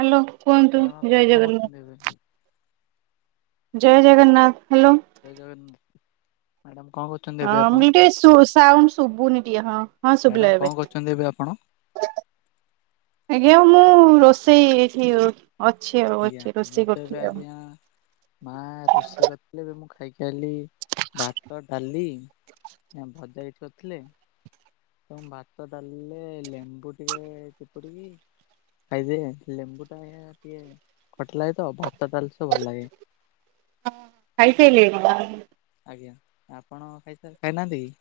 Hello କୁହନ୍ତୁ madam ଆପଣ ଜୟ କଣ ଜଗନ୍ନାଥ। କରୁଛନ୍ତି ଏବେ? ଜୟ ଜଗନ୍ନାଥ ହ୍ୟାଲୋ। ଜୟ ଜଗନ୍ନା ମ୍ୟଡମ୍ କଣ କରୁ ହଁ ମୁଁ ଟିକେ ଶୁ ସାଉଣ୍ଡ ଶୁଭୁନି ଟିକେ ହଁ ହଁ ମ୍ୟାଡ଼ାମ ଶୁଭିଲା କଣ ଏବେ। କରୁଛନ୍ତି ଏବେ ଆପଣ? ଆଜ୍ଞା ମୁଁ ରୋଷେଇ ଏଠି ଅଛି ଆଉ ଆଜ୍ଞା ଅଛି ମୁଁ ରୋଷେଇ ତ ଏବେ କରୁଥିଲି ଆଉ। ଆଜ୍ଞା ମା ରୋଷେଇ କରିଥିଲେ ଏବେ ମୁଁ ଖାଇକି କାଲି ଭାତ ଡାଲି ଭଜା ବି କରିଥିଲେ। ତ ଭାତ ଡାଲିଲେ ଲେମ୍ବୁ ଟିକେ ଚପୁଡିକି ଖାଇ ଯେ ଲେମ୍ବୁ ଟା ଟିକେ ଖଟା ଲାଗେ ତ ଭାତ ଡାଲି ସହ ଭଲ ଲାଗେ। ହଁ ଖାଇସାରିଲେନି କଣ? ଆଜ୍ଞା ଆପଣ ଖାଇ ଖାଇନାହାନ୍ତି କି?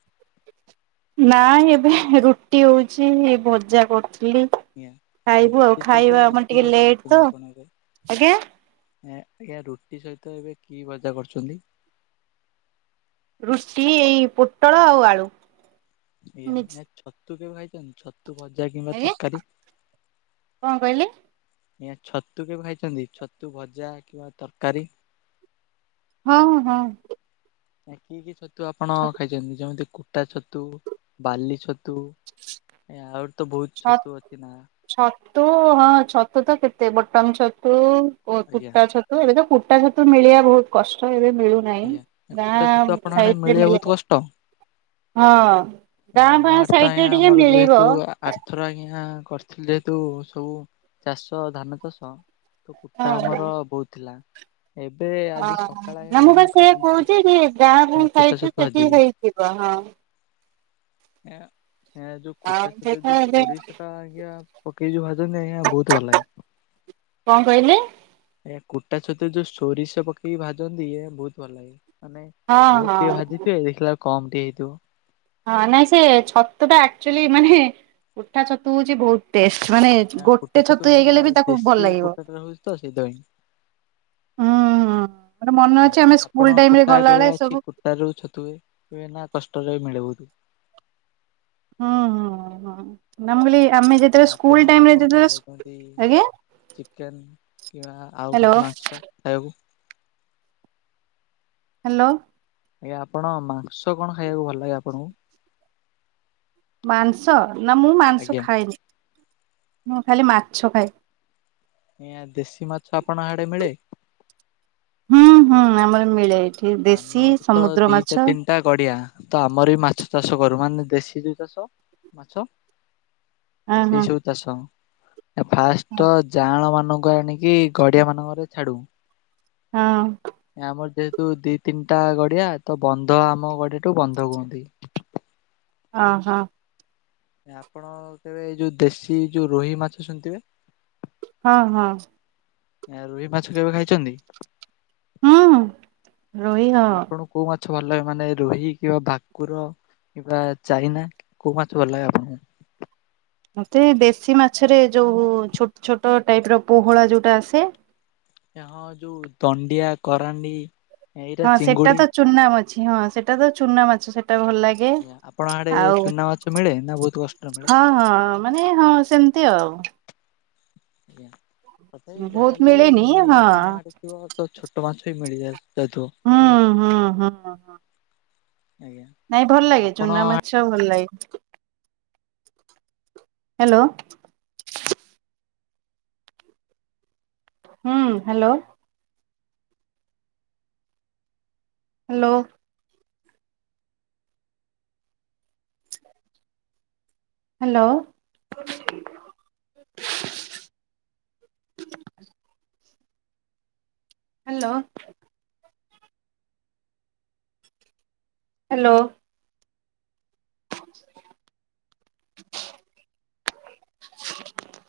ନାଇ ଏବେ ରୁଟି ହଉଛି ଭଜା କରୁଥିଲି। ଆଜ୍ଞା। ଆ ଖାଇବୁ ରୁଟି ଆଉ ସହିତ ଖାଇବା ଆମର କି ଟିକେ ଭଜା ଲେଟ୍ କରୁଛନ୍ତି ତ ଆପଣ ଏବେ? ଆଜ୍ଞା। ଆଜ୍ଞା ରୁଟି ସହିତ ଏବେ କି ଭଜା କରୁଛନ୍ତି? ରୁଟି ଏଇ ପୋଟଳ ଆଉ ଆଳୁ। ମିକ୍ସ। ଆଜ୍ଞା ଛତୁ କେବେ ଖାଇଛନ୍ତି ଛ ଛତୁ ଭଜା କିମ୍ବା ଆଜ୍ଞା ତରକାରୀ? କଣ କହିଲେ? ଆଜ୍ଞା ଛତୁ କେବେ ଖାଇଛନ୍ତି ଛତୁ ଭଜା କିମ୍ବା ତରକାରୀ? ହଁ ହଁ। କି କି ଛତୁ ଆପଣ ଖାଇଛନ୍ତି ଯେମିତି କୁଟା ଛତୁ ବାଲି ଛତୁ ଏ ଆହୁରି ତ ବହୁତ ଛଅ ଛତୁ ଅଛି ନା। ଛତୁ ହଁ ଛତୁ ତ କେତେ ବଟନ ଛତୁ ଆଜ୍ଞା କୁଟା ଛ ତ ଏବେ ତ କୁଟା ଛତୁ ମିଲିବା ବହୁତ କଷ୍ଟ ଏବେ ମିଳୁନି। ଆଜ୍ଞା କୁଟା ଛତୁ ଆପଣଙ୍କ ଆଡ଼େ ମିଳିବା ମିଳେ ବହୁତ କଷ୍ଟ? ହଁ ଏ ଗାଁ ଗାଁ ସାଇଟି ରେ ଟିକେ ମିଳିବ। ଆର୍ଥର ଆଜ୍ଞା କରିଥିଲି ଯୁ ସବୁ ଚାଷ ଧାନ ଚାଷ କୁଟା ହଁ ଆମର ବୋହୁତ ଥିଲା ଏବେ ଓ ଆଜି ସକାଳେ ନା ଆଜ୍ଞା ମୁଁ ବା ସେଇୟା ଖାଇଥିଲି କହୁଛି ଯେ ଗାଁ ଗାଁ କୁଟା ସାଇତ ଛତୁ ସେଠି ଭାଜିକି। ହେଇଯିବ ହଁ। ଏଁ ଯଉ ଆଉ କୁଟା ସେ ସେଇଟା ଯୋଉ ଏବେ ଶରୀ ସେଟା ଆଜ୍ଞା। ପକେଇ ଯୋଉ ଭାଜନ୍ତି ଆଜ୍ଞା ବହୁତ ଭଲ ଲାଗେ। କଣ କହିଲେ? ଏ କୁଟା ଛତୁରେ ଯୋଉ ସୋରିଷ ପକେଇକି ଭାଜନ୍ତି ଏ ବହୁତ ଭଲ ଲାଗେ। ମାନେ ହଁ ବହୁତ ହଁ ଟିକେ ଭାଜିଥିବେ ଦେଖିଲାଉ କମ୍ ଟିକେ ହେଇଥିବ। ହଁ ନାଇଁ ସେ ଛତୁ ଟା ଆକ୍ଚୁଆଲି ମାନେ କୁଟା ଛତୁ ହଉଛି ବହୁତ ଟେଷ୍ଟ ମାନେ କୁଟା ଗୋଟେ ଛତୁ ମାନେ ପୁରା ହେଇଗଲେ ବି ତାକୁ ଭଲ ଦେଶୀ ଲାଗିବ। କୁଟାଟା ରହୁଛି ତ ସେଇଥିପାଇଁ। ହୁଁ ହୁଁ ମୋର ମନେ ଆଜ୍ଞା ଅଛି ଆମେ ଆପଣ ସ୍କୁଲ ଟାଇମ୍ ରେ ଗଲାବେଳେ ଏ ସବୁ କୁଟା ରେ ଯୋଉ ଛତୁ ହୁଏ ମିଳେ ନା କଷ୍ଟରେ ବି ମିଳେ ବହୁତ ହଁ ହଁ ହଁ ନା ମୁଁ କହିଲି ଆମେ ଯେତେବେଳେ ଆପଣ ସ୍କୁଲ ଟାଇମ୍ ରେ ଯେତେବେଳେ ଷ୍କୁ ଆଜ୍ଞା? ଚିକେନ୍ କିବା ଆଉ ହ୍ୟାଲୋ କିଛି ମାଂସ ଖାଇବାକୁ ହ୍ୟାଲୋ। ଆଜ୍ଞା ଆପଣ ମାଂସ କଣ ଖାଇବାକୁ ଭଲ ଲାଗେ ଆପଣଙ୍କୁ? ମାଂସ ନା ମୁଁ ମାଂସ ଆଜ୍ଞା ଖାଏନି ମୁଁ ଖାଲି ମାଛ ଖାଏ। ଏ ଦେଶୀ ମାଛ ଆପଣଙ୍କ ହାଡେ ମିଳେ? ହୁଁ ହଁ ଆମର ମିଳେ ଏଠି ଦେଶୀ ସମୁଦ୍ର ମାଛ ଟା ଗଡ଼ିଆ ତ ଆମର ବି ମାଛ ଚାଷ କରୁ ମାନେ ଦେଶୀ ଯଉ ଚାଷ ମାଛ ହଁ ହଁ ସେଇ ସବୁ ଚାଷ ଫାଷ୍ଟ ଯାଆଁଳ ମାନଙ୍କୁ ଆଣିକି ଗଡିଆ ମାନଙ୍କରେ ଛାଡ଼ୁ ହଁ। ଆମର ଯେହେତୁ ଦି ତିନିଟା ଗଡିଆ ତ ବନ୍ଧ ଆମ ଗଡିଆଠୁ ବନ୍ଧ କୁହନ୍ତି। ଅହ! ଆପଣ କେବେ ଯୋଉ ଦେଶୀ ଯୋଉ ରୋହି ମାଛ ଶୁଣିଥିବେ? ହଁ ହଁ। ଏ ରୋହି ମାଛ କେବେ ଖାଇଛନ୍ତି? ହୁଁ। ରୋହି ହଁ ଆପଣଙ୍କୁ କୋଉ ମାଛ ଭଲ ଲାଗେ ମାନେ ରୋହି କିବା ଭାକୁର? କିିବା ଚାଇନା କୋଉ ମାଛ ଭଲ ଲାଗେ ଆପଣଙ୍କୁ? ମତେ ଦେଶୀ ମାଛରେ ଯୋଉ ଛୋଟ୍ ଛୋଟ ଟାଇପ୍ ର ପୋହଳା ଯୋଉଟା ଆସେ ଏ ହଁ ଯୋଉ ଦଣ୍ଡିଆ, କରାଣ୍ଡି ଏଇଟା ହଁ ସେଟା ଚିଙ୍ଗୁଡି ତ ଚୁନା ମାଛି ହଁ ସେଟା ତ ଚୁନା ମାଛ ସେଟା ଭଲ ଲାଗେ। ଆଜ୍ଞା ଆପଣ ଆଡେ ଆଉ ଚୁନା ମାଛ ମିଳେ ନା ବହୁତ କଷ୍ଟରେ ହଁ ମିଳେ? ହଁ ମାନେ ହଁ ସେମିତି ଆଉ। ଆଜ୍ଞା ତଥାପି ବହୁତ ଯାହାହେଲେ ବି ମିଳେନି ନଈ ହଁ ଆପଣଙ୍କ ଆଡେ ଥିବ ତ ଛୋଟ ମାଛ ବି ମିଳିଯାଏ। ହଁ ହଁ ହଁ ହଁ। ଆଜ୍ଞା ନାଇଁ ଭଲ ଲାଗେ ଆପଣ ଚୁନା ମାଛ ଭଲ ଲାଗେ। ହ୍ୟାଲୋ। ହୁଁ hello. Hello. Hello. Hello. Hello. [inaudible] [inaudible]